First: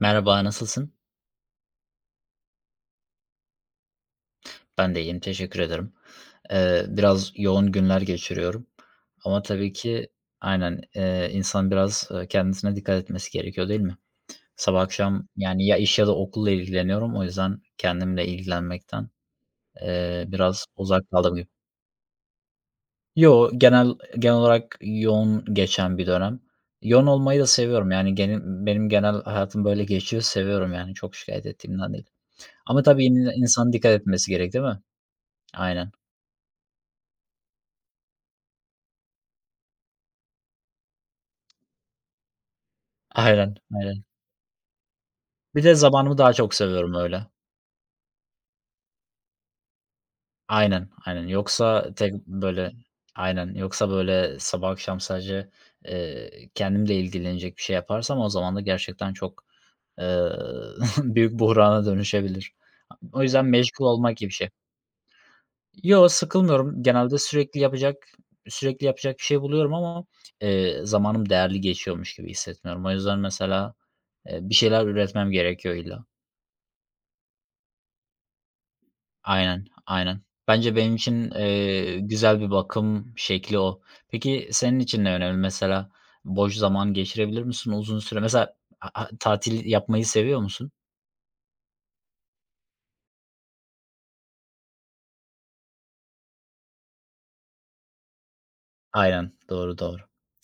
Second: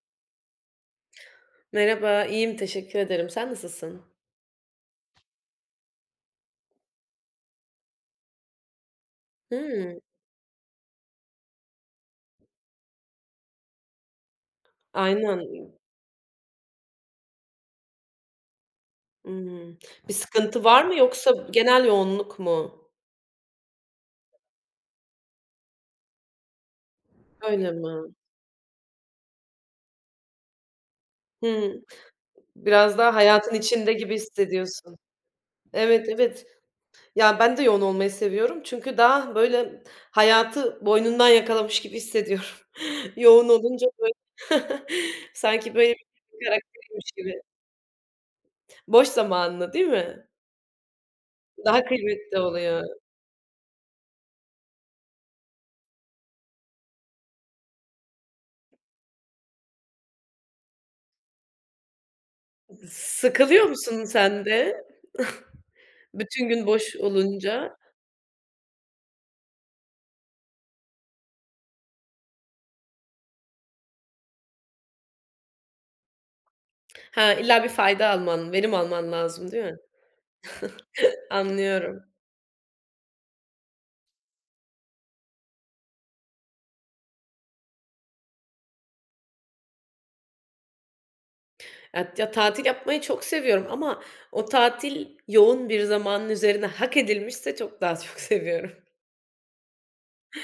Merhaba, nasılsın? Merhaba, iyiyim, teşekkür ederim. Sen nasılsın? Ben de iyiyim, teşekkür ederim. Biraz yoğun günler geçiriyorum ama tabii Hımm, ki aynen, insan biraz, kendisine dikkat etmesi gerekiyor, değil mi? Sabah akşam aynen. yani ya iş ya da okulla ilgileniyorum. O yüzden kendimle ilgilenmekten, Imm. Bir sıkıntı biraz var mı uzak yoksa kaldım gibi. genel yoğunluk mu? Yo, genel olarak yoğun geçen bir dönem. Yoğun olmayı da Öyle seviyorum. mi? Yani gene benim genel hayatım böyle geçiyor, seviyorum yani. Çok şikayet Hımm. ettiğimden değil. Ama Biraz tabii daha yine de hayatın insanın dikkat içinde gibi etmesi gerek, değil mi? hissediyorsun. Aynen. Evet, evet. Ya, ben de yoğun olmayı seviyorum çünkü daha, böyle, hayatı boynundan yakalamış gibi hissediyorum. Yoğun Aynen, olunca, aynen. böyle, Bir sanki, de böyle, zamanımı daha bir çok seviyorum karakteriymiş öyle. gibi. Boş zamanını, değil mi? Aynen, aynen. Daha Yoksa tek kıymetli böyle. oluyor. Aynen. Yoksa böyle sabah akşam sadece, kendimle ilgilenecek bir şey yaparsam o zaman da gerçekten çok, eee, büyük buhrana dönüşebilir. O yüzden Sıkılıyor meşgul musun olmak gibi bir sen şey. de? Yo, Bütün gün sıkılmıyorum. boş Genelde sürekli olunca. yapacak sürekli yapacak bir şey buluyorum ama, zamanım değerli geçiyormuş gibi hissetmiyorum. O yüzden mesela, bir şeyler üretmem gerekiyor illa. Ha, illa bir fayda alman, verim alman lazım, değil Aynen, mi? aynen. Bence benim için, Anlıyorum. güzel bir bakım şekli o. Peki senin için ne önemli? Mesela boş zaman geçirebilir misin uzun süre? Mesela a a tatil yapmayı seviyor musun? Ya ya, tatil yapmayı çok seviyorum ama o tatil yoğun bir zamanın üzerine hak edilmişse çok daha çok seviyorum. Aynen. Doğru, doğru.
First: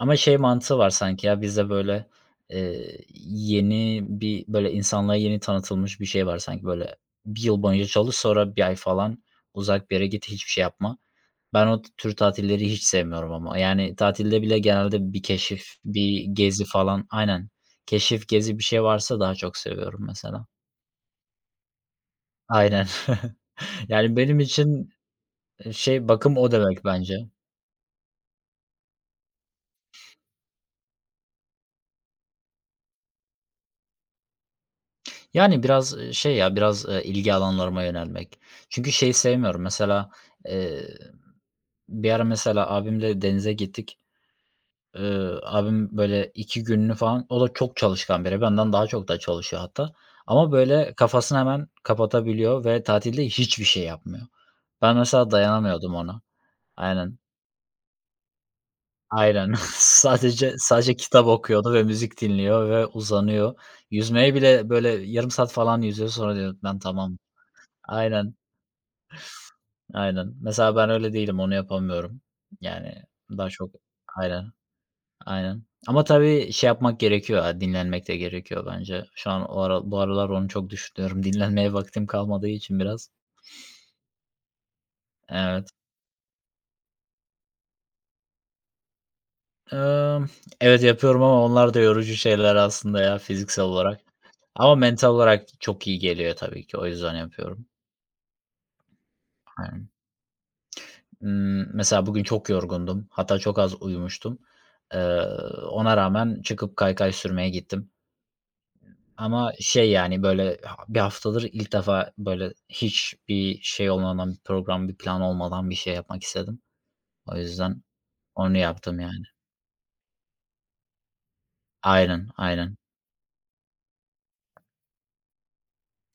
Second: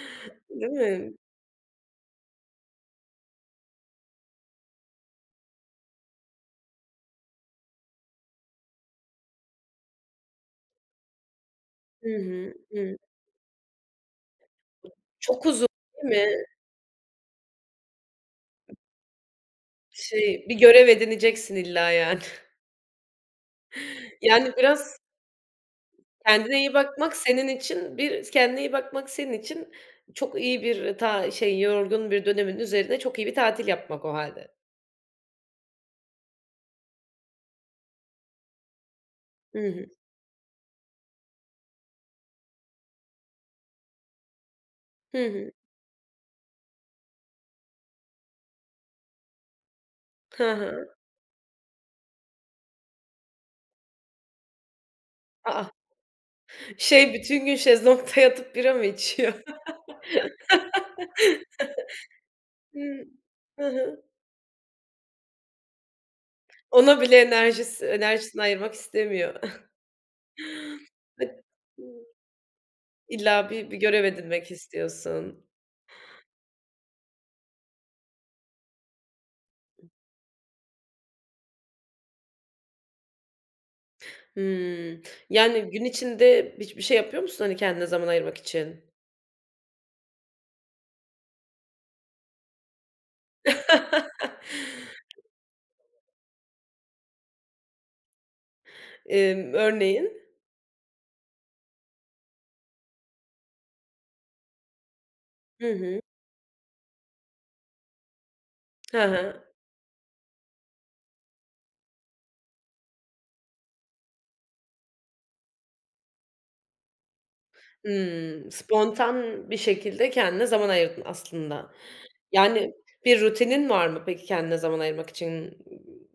Ama şey Değil mantığı var mi? sanki ya bizde böyle, eee, yeni bir böyle insanlığa yeni tanıtılmış bir şey var sanki böyle bir yıl boyunca çalış sonra bir ay falan uzak bir yere git hiçbir şey yapma. Ben o Hı tür hı. tatilleri hiç Hı. sevmiyorum ama yani tatilde bile genelde bir Çok uzun, keşif, değil bir mi? gezi falan. Aynen. Keşif, gezi bir şey varsa daha çok seviyorum Şey, mesela. bir görev edineceksin illa yani. Aynen. Yani benim Yani için, biraz şey bakım o kendine iyi demek bakmak bence. senin için çok iyi bir ta şey, yorgun bir dönemin üzerine çok iyi bir tatil yapmak o halde. Yani biraz, şey ya, biraz, ilgi alanlarıma yönelmek. Çünkü şeyi Hı sevmiyorum hı. mesela, eee, bir ara mesela abimle denize gittik. Hı Eee, hı. abim böyle 2 gününü falan o da çok çalışkan biri. Benden daha çok da çalışıyor hatta Hı ama hı. böyle kafasını hemen kapatabiliyor ve tatilde hiçbir şey yapmıyor. Ben mesela A, a! dayanamıyordum ona. Şey, Aynen, bütün gün şezlongda yatıp bira mı içiyor? aynen. Sadece kitap okuyordu ve müzik dinliyor ve Hıı. uzanıyor. Hı hı. Yüzmeye bile böyle yarım saat falan yüzüyor. Sonra diyor, "Ben Ona bile tamam." enerjisi Aynen. enerjisini ayırmak istemiyor. Aynen. Mesela ben öyle değilim, onu yapamıyorum. Yani İlla daha bir çok. bir görev edinmek Aynen, istiyorsun. aynen. Ama tabii şey yapmak gerekiyor ya, dinlenmek de gerekiyor bence. Şu an o ara bu aralar onu çok düşünüyorum. Dinlenmeye vaktim kalmadığı için biraz. Hımm. Yani, Evet. gün içinde hiçbir şey yapıyor musun, hani, kendine zaman ayırmak için? Emm, evet, yapıyorum ama onlar da yorucu şeyler aslında ya fiziksel olarak. Ama mental olarak çok iyi geliyor tabii ki. O yüzden yapıyorum. Aynen. örneğin? Mesela bugün çok yorgundum. Hatta çok az uyumuştum. Eee, Hı ona hı. rağmen çıkıp kaykay sürmeye gittim. Hı hı. Ama şey, yani, böyle, ha bir haftadır ilk defa, böyle, hiçbir şey olmadan, bir plan olmadan bir şey yapmak istedim. O yüzden Hımm. onu yaptım, yani. Spontan bir şekilde kendine zaman ayırdın aslında. Aynen, Yani, aynen. bir rutinin var mı peki kendine zaman ayırmak için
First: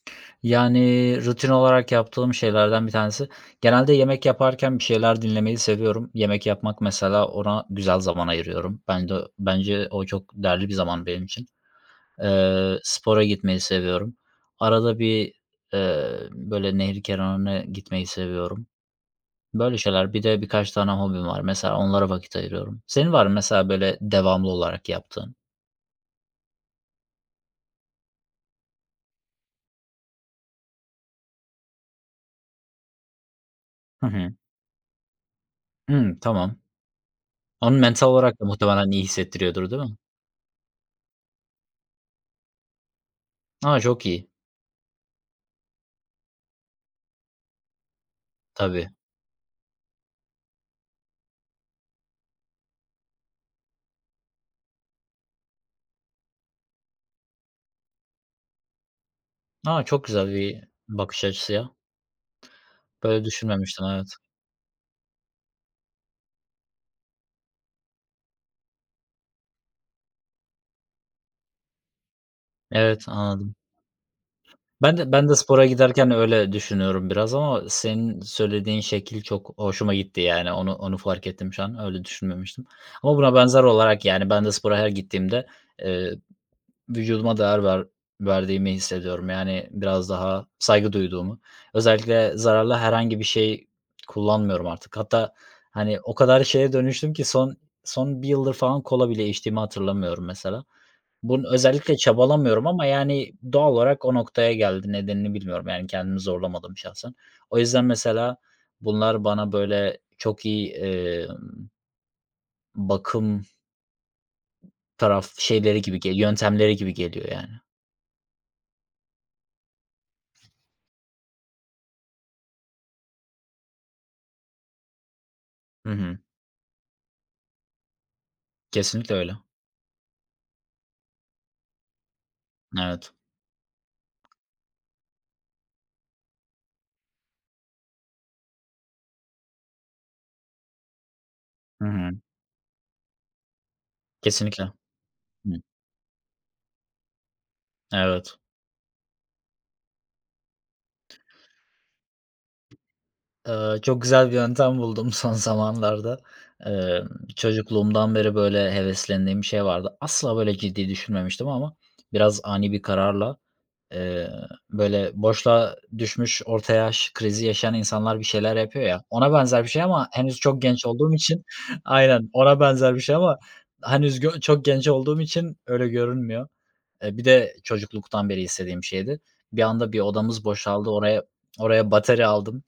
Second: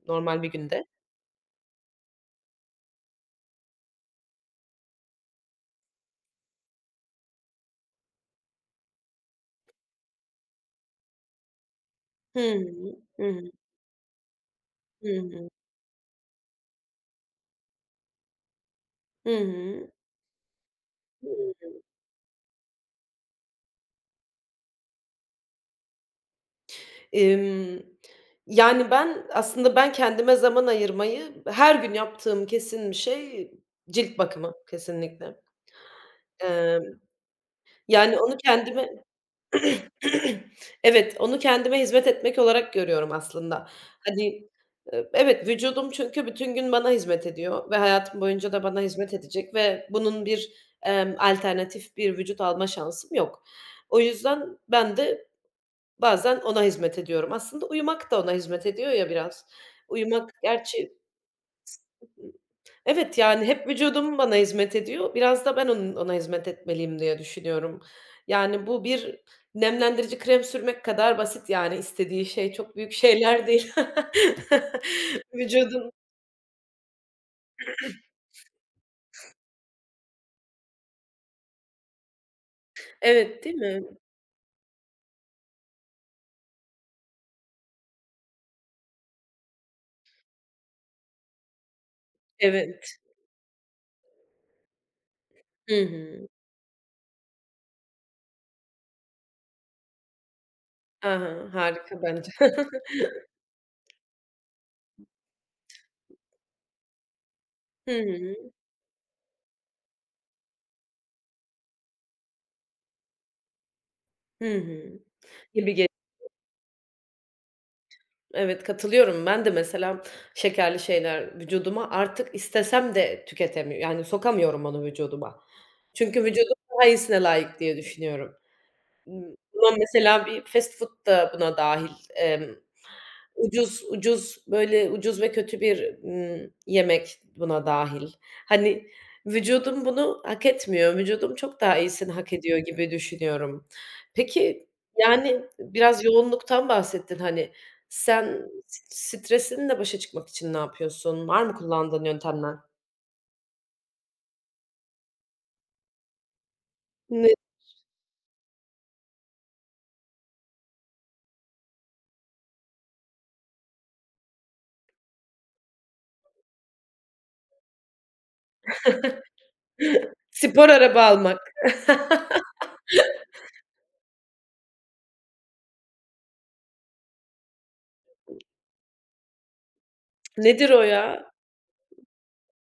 normal bir günde? Yani, rutin olarak yaptığım şeylerden bir tanesi. Genelde yemek yaparken bir şeyler dinlemeyi seviyorum. Yemek yapmak mesela, ona güzel zaman ayırıyorum. Ben de bence o çok değerli bir zaman benim için. Hı Eee, hı. Hı spora hı. gitmeyi seviyorum. Arada bir, Hı böyle, nehir kenarına gitmeyi seviyorum. Böyle hı. şeyler. Bir de birkaç tane Hı hobim var. hı. Mesela onlara vakit ayırıyorum. Senin var mı mesela böyle devamlı olarak yaptığın? Emm, yani, ben aslında kendime zaman ayırmayı her gün yaptığım kesin bir şey, Hı cilt hı. bakımı kesinlikle. Hımm, tamam. Emm, Onu mental yani, onu olarak da kendime muhtemelen iyi hissettiriyordur, değil mi? Evet, onu kendime hizmet etmek olarak görüyorum aslında. A, çok iyi. Hani, evet, vücudum çünkü bütün gün bana hizmet ediyor ve hayatım boyunca da bana Tabii. hizmet edecek ve bunun bir, alternatif bir vücut alma şansım yok. O yüzden ben de bazen ona hizmet ediyorum. Aslında uyumak da ona hizmet ediyor ya biraz. A, çok güzel Uyumak bir gerçi. bakış açısı ya. Evet, Böyle yani hep düşünmemiştim, evet. vücudum bana hizmet ediyor. Biraz da ben onun ona hizmet etmeliyim diye düşünüyorum. Yani bu bir nemlendirici krem sürmek kadar basit, yani istediği şey çok büyük Evet, şeyler anladım. değil. Ben de ben de spora Vücudun. giderken öyle düşünüyorum biraz ama senin söylediğin şekil çok hoşuma gitti yani. Onu fark ettim şu an. Öyle düşünmemiştim. Ama buna Evet, değil benzer mi? olarak yani ben de spora her gittiğimde, eee vücuduma değer verdiğimi hissediyorum. Yani, biraz daha saygı duyduğumu. Özellikle zararlı Evet. herhangi bir şey kullanmıyorum artık. Hatta, Hı hani, o hı. kadar şeye dönüştüm ki son bir yıldır falan kola bile içtiğimi hatırlamıyorum mesela. Ha, Bunu özellikle harika bence. çabalamıyorum ama, yani, doğal olarak o noktaya geldi. Nedenini bilmiyorum. Yani, kendimi zorlamadım şahsen. O yüzden Hı mesela hı. bunlar bana, böyle, çok iyi, bakım Hı hı. taraf Gibi. şeyleri gibi geliyor, yöntemleri gibi geliyor yani. Evet, katılıyorum. Ben de mesela şekerli şeyler vücuduma artık istesem de tüketemiyorum, yani sokamıyorum onu vücuduma. Hı hı. Çünkü vücudum daha iyisine layık diye düşünüyorum. Kesinlikle Imm, öyle. buna mesela bir fast food da buna dahil. Emm, Evet. Ucuz ucuz, böyle, ucuz ve kötü bir, yemek buna dâhil. Hani, vücudum bunu hak etmiyor. Vücudum çok daha Hı hı. iyisini hak ediyor gibi düşünüyorum. Peki, Kesinlikle. yani, Hı. biraz yoğunluktan bahsettin, hani. Evet. Sen stresinle başa çıkmak için ne yapıyorsun? Var mı kullandığın yöntemler? Çok güzel bir yöntem buldum son zamanlarda. Emm, Ne? çocukluğumdan beri böyle heveslendiğim bir şey vardı. Asla böyle ciddi düşünmemiştim ama biraz ani bir kararla, eee, böyle boşluğa düşmüş, orta yaş krizi yaşayan insanlar bir şeyler yapıyor ya, ona benzer bir şey ama henüz çok Spor genç araba olduğum almak. için. Aynen, ona benzer bir şey ama henüz çok genç olduğum için öyle görünmüyor. Bir de çocukluktan beri istediğim şeydi. Bir anda bir odamız Nedir o boşaldı. Oraya ya? oraya batarya aldım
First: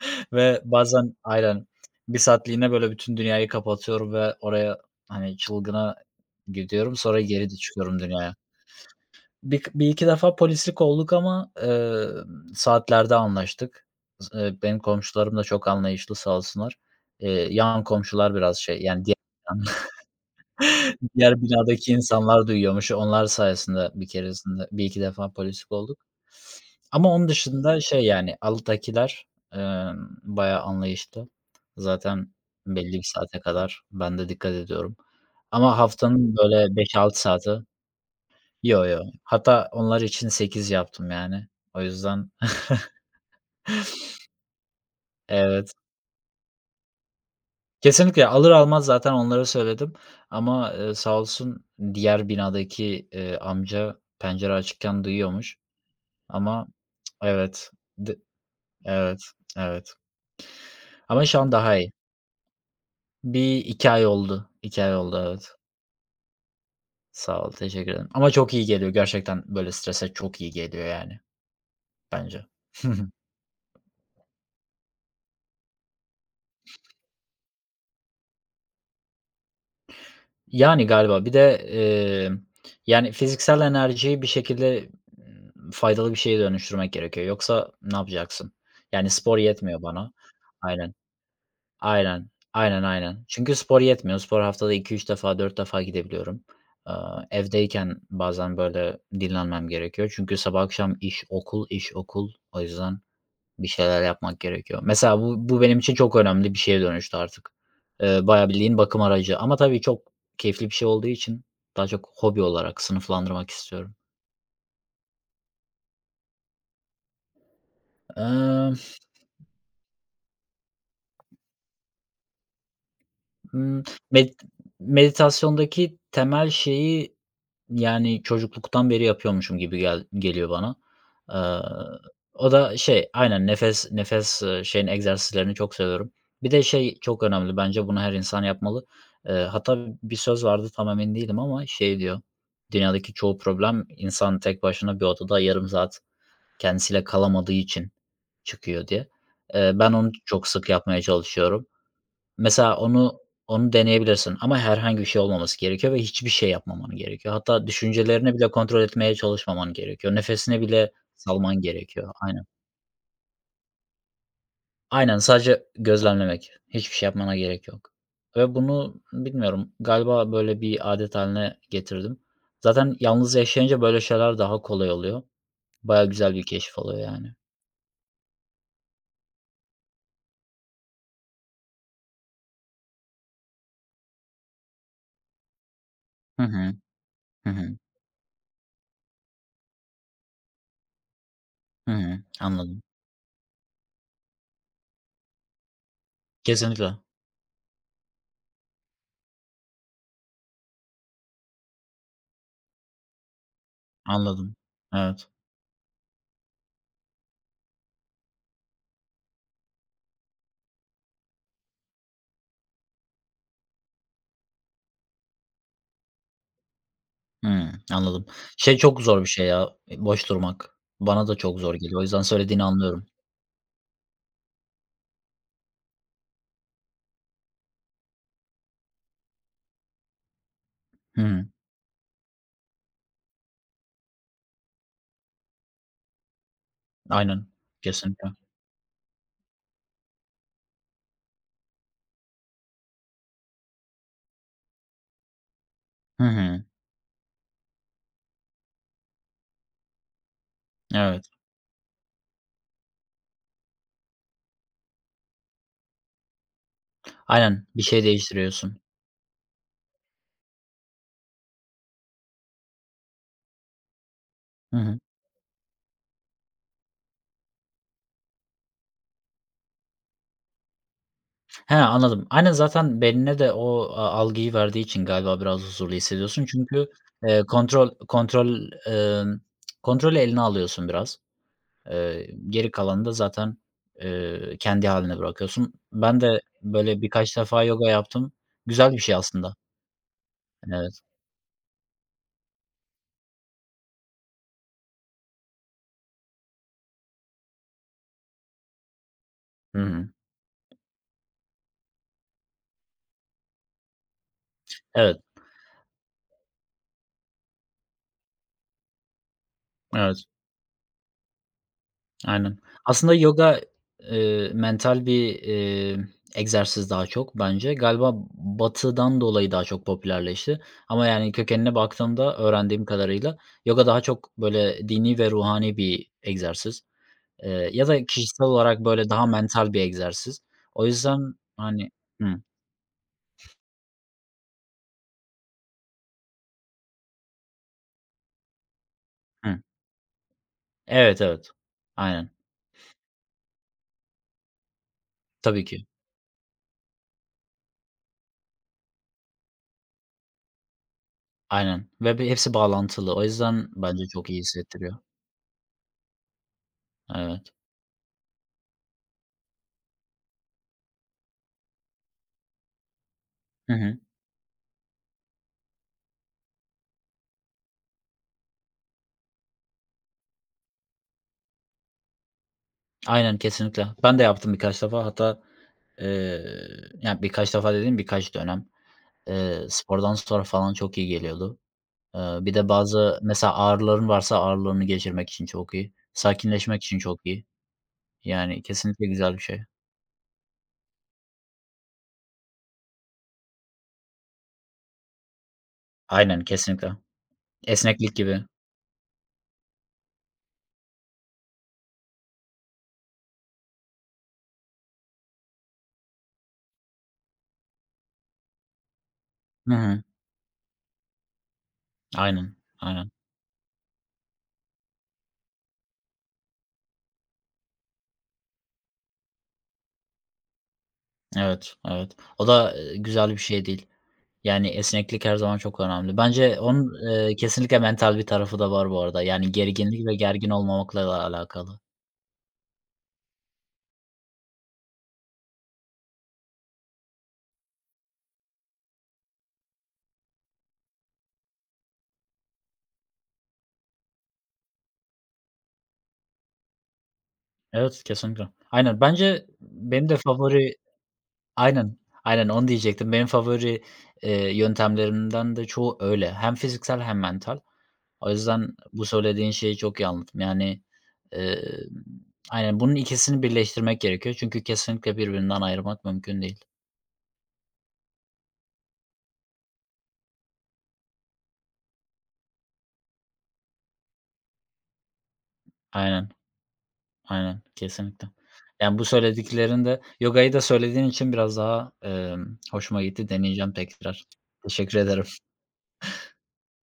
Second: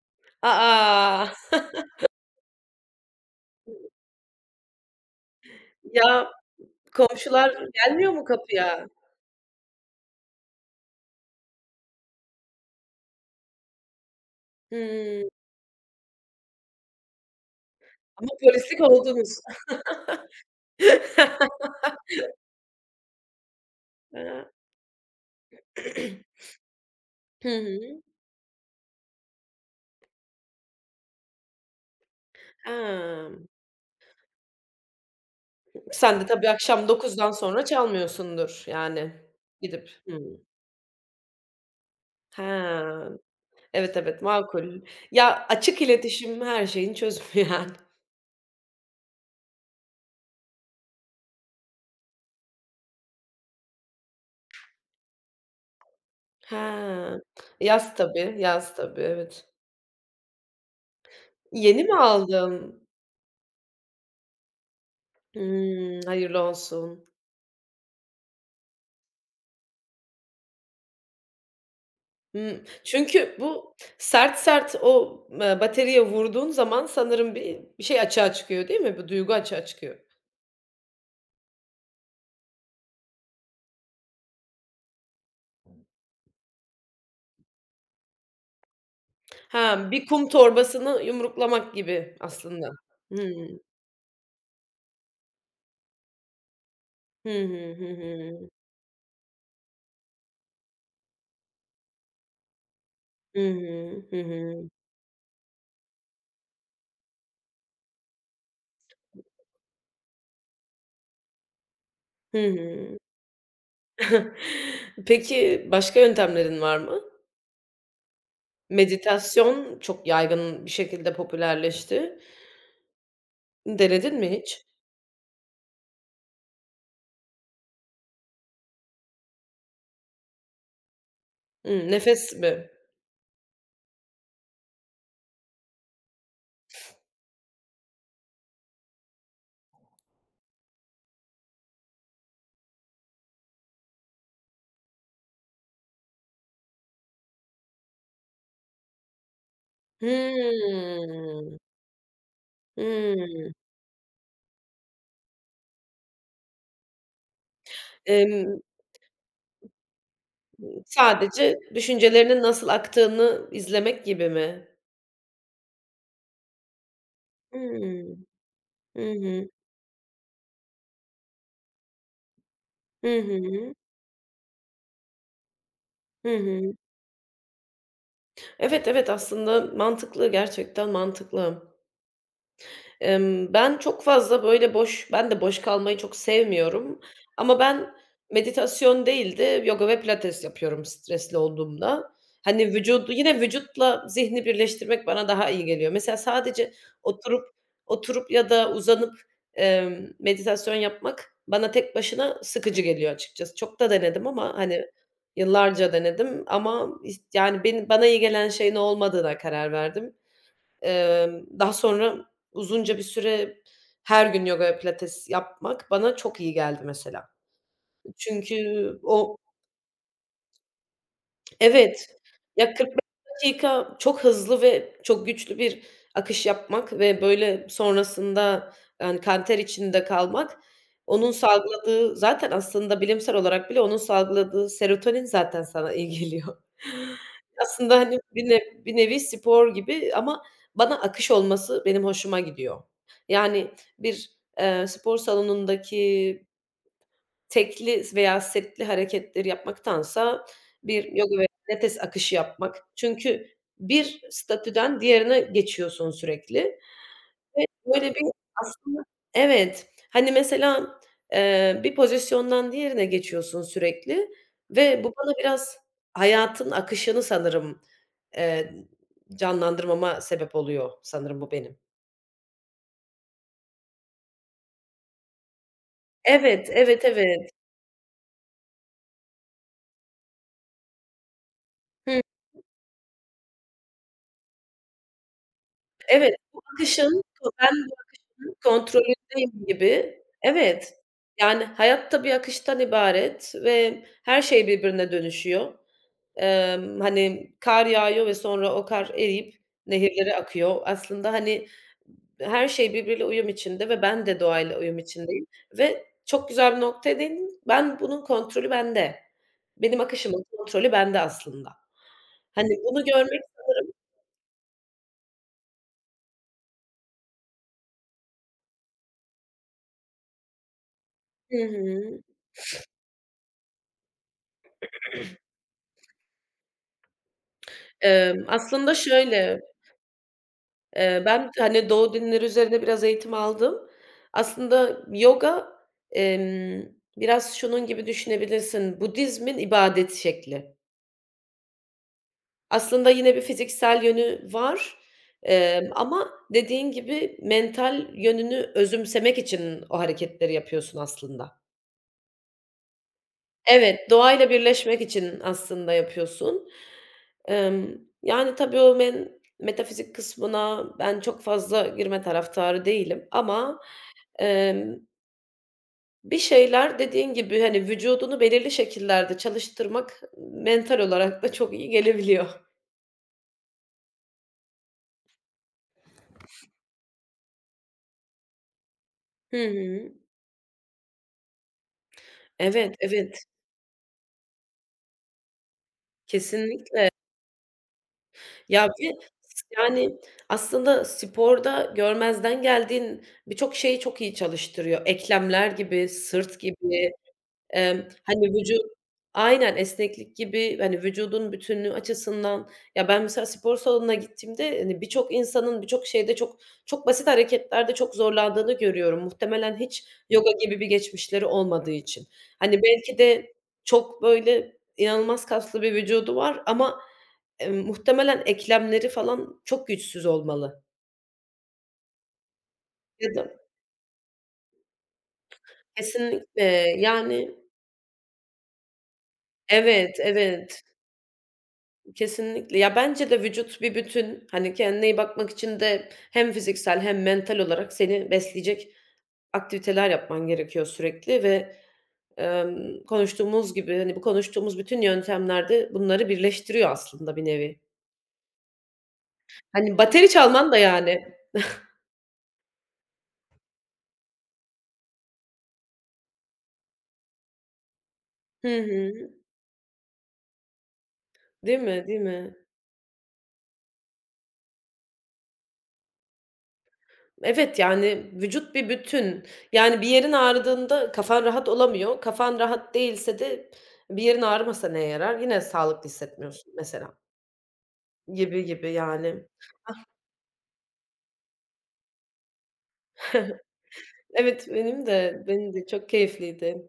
ve A! bazen. Aynen. Bir saatliğine böyle bütün dünyayı kapatıyorum ve oraya, hani, çılgına Ya, gidiyorum. Sonra geri de komşular çıkıyorum gelmiyor mu dünyaya. kapıya? Bir iki defa polislik olduk ama, saatlerde anlaştık. Z benim Hımm, komşularım da çok anlayışlı sağ olsunlar. Yan ama komşular biraz polislik şey, yani oldunuz. yan diğer binadaki insanlar duyuyormuş. Onlar sayesinde bir A! keresinde bir iki defa polislik olduk. Ama onun Hı dışında hı. şey, yani, alttakiler, bayağı anlayışlı. Zaten belli bir A! saate kadar ben de dikkat ediyorum. Ama Sen de haftanın tabii böyle akşam beş altı 9'dan saati. sonra çalmıyorsundur Yo, yo. yani Hatta gidip. onlar Hımm. için 8 yaptım yani. O yüzden. Ha. Evet, evet, makul. Ya, Evet. açık iletişim her şeyin çözümü yani. Kesinlikle alır almaz zaten onlara söyledim ama, sağ olsun diğer binadaki, amca pencere açıkken duyuyormuş. Ama Ha. evet, Yaz d tabii, yaz tabii, evet, evet. evet. Ama şu an daha Yeni iyi. mi aldın? Bir 2 ay oldu. 2 ay oldu, evet. Hımm, hayırlı olsun. Sağ ol, teşekkür ederim. Ama çok iyi geliyor gerçekten böyle strese çok iyi geliyor yani bence. Hımm. Çünkü bu sert sert o, bataryaya vurduğun zaman sanırım bir şey açığa çıkıyor, değil mi? Bu duygu açığa çıkıyor. Yani galiba bir de, yani fiziksel enerjiyi bir şekilde, faydalı bir şeye dönüştürmek gerekiyor. Yoksa ne yapacaksın? Yani spor yetmiyor Ha, bir bana. kum Aynen. torbasını yumruklamak gibi Aynen, aslında. aynen, aynen. Hıı. Çünkü spor yetmiyor. Spor haftada iki üç defa, 4 defa gidebiliyorum. Aaa, Hı hı, hı evdeyken hı. bazen, böyle, dinlenmem gerekiyor. Çünkü sabah akşam iş, okul, iş, okul. O yüzden Hı bir hı, şeyler hı yapmak hı. gerekiyor. Mesela bu benim için çok önemli bir şeye dönüştü artık. Bayağı bildiğin bakım aracı ama tabii çok keyifli bir şey olduğu için daha çok Hı hobi olarak hı. sınıflandırmak istiyorum. Peki, başka yöntemlerin var mı? Emm Meditasyon çok yaygın bir şekilde popülerleşti. Hımm, Denedin med mi hiç? meditasyondaki temel şeyi, yani, çocukluktan beri yapıyormuşum gibi geliyor bana. Eee, Hıı, nefes o mi? da şey, aynen nefes, şeyin egzersizlerini çok seviyorum. Bir de şey çok önemli bence bunu her insan yapmalı. Hatta bir söz vardı tam emin değilim ama şey diyor, "Dünyadaki çoğu problem insan tek başına bir odada yarım saat kendisiyle kalamadığı için çıkıyor." diye. Ben onu çok sık yapmaya Hımm. çalışıyorum. Mesela onu Hımm. onu deneyebilirsin ama herhangi bir şey olmaması gerekiyor ve hiçbir şey yapmaman gerekiyor. Hatta düşüncelerini bile Emm, kontrol etmeye çalışmaman gerekiyor. Nefesine bile sadece salman gerekiyor. düşüncelerinin Aynen. nasıl aktığını izlemek gibi mi? Aynen, sadece gözlemlemek. Hiçbir şey yapmana gerek yok Hımm. ve bunu Hı hı. bilmiyorum, galiba böyle bir adet haline getirdim. Zaten Hı yalnız hı. yaşayınca böyle şeyler daha kolay oluyor. Baya Hı güzel bir hı. keşif oluyor yani. Evet, evet, aslında mantıklı, gerçekten mantıklı. Ben çok fazla böyle boş ben de boş kalmayı çok Hı hı. sevmiyorum Hı ama hı. ben meditasyon değil de yoga ve pilates yapıyorum stresli Hı olduğumda. hı. Hani, Anladım. vücudu yine vücutla zihni birleştirmek bana daha iyi geliyor. Mesela sadece Kesinlikle. oturup oturup ya da uzanıp, meditasyon yapmak bana tek başına sıkıcı geliyor açıkçası. Çok da denedim ama, Anladım. hani, Evet. yıllarca denedim ama, yani, beni bana iyi gelen şeyin o olmadığına karar verdim. Daha sonra uzunca bir süre her gün yoga ve pilates yapmak bana çok iyi geldi mesela. Hımm, anladım. Çünkü Şey çok zor bir o. şey ya, boş durmak. Bana da çok zor geliyor. O Evet. yüzden söylediğini Ya, 45 anlıyorum. dakika çok hızlı ve çok güçlü bir akış yapmak ve, böyle, sonrasında, yani, kanter içinde kalmak, Hı onun hı. salgıladığı zaten aslında bilimsel olarak bile onun salgıladığı serotonin zaten sana iyi geliyor. Aynen. Aslında, hani, Kesinlikle. Bir nevi spor gibi ama bana akış olması benim hoşuma gidiyor. Yani, bir, spor Hı salonundaki hı. tekli veya setli hareketleri yapmaktansa bir Evet. yoga ve pilates akışı yapmak. Çünkü bir statüden diğerine geçiyorsun sürekli ve Aynen. Bir şey böyle bir değiştiriyorsun. aslında. Evet. Hani, mesela, bir pozisyondan diğerine geçiyorsun sürekli Hı hı. ve bu bana biraz hayatın akışını sanırım, eee, canlandırmama sebep oluyor sanırım bu He, benim. anladım. Aynen zaten beynine de o algıyı verdiği için galiba biraz huzurlu hissediyorsun. Evet, Çünkü, evet, eee, evet. kontrol kontrol, emm, kontrolü eline alıyorsun biraz. Hı. Geri kalanını da zaten, kendi hâline bırakıyorsun. Ben Evet, de bu böyle akışın birkaç defa ben yoga bu yaptım. akışın Güzel bir şey aslında. kontrolündeyim gibi. Evet. Evet. Yani hayat da bir akıştan ibaret ve her şey birbirine dönüşüyor. Hani, kar yağıyor ve sonra o kar eriyip Hı hı. nehirlere akıyor. Aslında, hani, her şey birbiriyle uyum içinde ve ben de doğayla uyum Evet, içindeyim ve çok güzel bir noktaya değindin. Ben bunun kontrolü bende. Benim evet. akışımın kontrolü bende aslında. Aynen. Hani, bunu Aslında görmek yoga, sanırım. Mental bir, egzersiz daha çok bence. Galiba Batı'dan dolayı daha çok popülerleşti ama yani Hı kökenine hı. baktığımda öğrendiğim kadarıyla yoga daha çok böyle dini ve ruhani bir egzersiz, ya da kişisel olarak Aslında böyle daha şöyle, mental bir egzersiz. O yüzden, ben, hani, hani. Doğu Hı, dinleri üzerine biraz eğitim aldım. Aslında yoga, emm, biraz şunun gibi düşünebilirsin, Budizm'in hı. ibadet şekli. Evet, evet. Aynen. Aslında yine bir fiziksel yönü var, Tabii ki. Ama dediğin gibi mental yönünü özümsemek için o hareketleri yapıyorsun aslında. Aynen ve hepsi bağlantılı. O yüzden bence Evet, çok iyi doğayla hissettiriyor. birleşmek için aslında yapıyorsun. Evet. Emm, yani, tabii o men metafizik kısmına ben çok fazla girme taraftarı değilim Hı ama, hı. emm, bir şeyler dediğin gibi, hani, vücudunu belirli şekillerde çalıştırmak mental olarak da çok iyi gelebiliyor. Aynen, kesinlikle. Ben de yaptım birkaç defa. Hatta, eee, yani birkaç defa dediğim birkaç dönem. Hı Eee, hı. spordan sonra falan çok iyi geliyordu. Bir de Evet, bazı evet, mesela ağrıların varsa ağrılarını geçirmek için çok iyi. Sakinleşmek için kesinlikle. çok iyi. Yani Ya, ve kesinlikle güzel bir şey. Yani, aslında sporda görmezden geldiğin birçok şeyi çok iyi çalıştırıyor. Eklemler gibi, Aynen, sırt kesinlikle. gibi. Esneklik gibi. Hani, vücut. Aynen, esneklik gibi, hani, vücudun bütünlüğü açısından. Ya, ben mesela spor salonuna gittiğimde, hani, birçok insanın birçok şeyde çok çok basit hareketlerde çok zorlandığını görüyorum. Hı Muhtemelen hı. hiç yoga gibi bir geçmişleri olmadığı için. Aynen, Hani, aynen. belki de çok, böyle, inanılmaz kaslı bir vücudu var ama, muhtemelen eklemleri falan çok güçsüz olmalı. Evet, evet. O da, güzel Ya bir da. şey değil. Yani esneklik her zaman çok önemli. Bence Kesinlikle, onun, yani. kesinlikle mental bir tarafı da var bu arada. Yani gerginlik ve Evet, gergin evet. olmamakla da alakalı. Kesinlikle. Ya, bence de vücut bir bütün. Hani, kendine iyi bakmak için de hem fiziksel hem mental olarak seni besleyecek aktiviteler yapman gerekiyor sürekli ve, konuştuğumuz gibi, hani, bu konuştuğumuz bütün yöntemlerde bunları birleştiriyor aslında bir nevi. Evet, kesinlikle. Aynen. Bence Hani, benim de bateri çalman favori. da yani. Aynen, aynen onu diyecektim. Benim favori, yöntemlerimden de çoğu öyle. Hem fiziksel hem mental. O Hı yüzden bu hı. söylediğin şeyi çok iyi anlattın. Yani, Değil mi, emm, değil mi? aynen bunun ikisini birleştirmek gerekiyor. Çünkü kesinlikle birbirinden ayırmak mümkün değil. Evet, yani, vücut bir bütün. Yani, bir yerin ağrıdığında kafan rahat olamıyor. Kafan rahat değilse de bir yerin ağrımasa neye yarar? Yine sağlıklı Aynen, hissetmiyorsun mesela. aynen. Kesinlikle. Gibi gibi Yani bu yani. söylediklerin de yogayı da söylediğin için biraz daha, hoşuma gitti. Deneyeceğim tekrar. Evet, Teşekkür benim ederim. de benim de çok keyifliydi.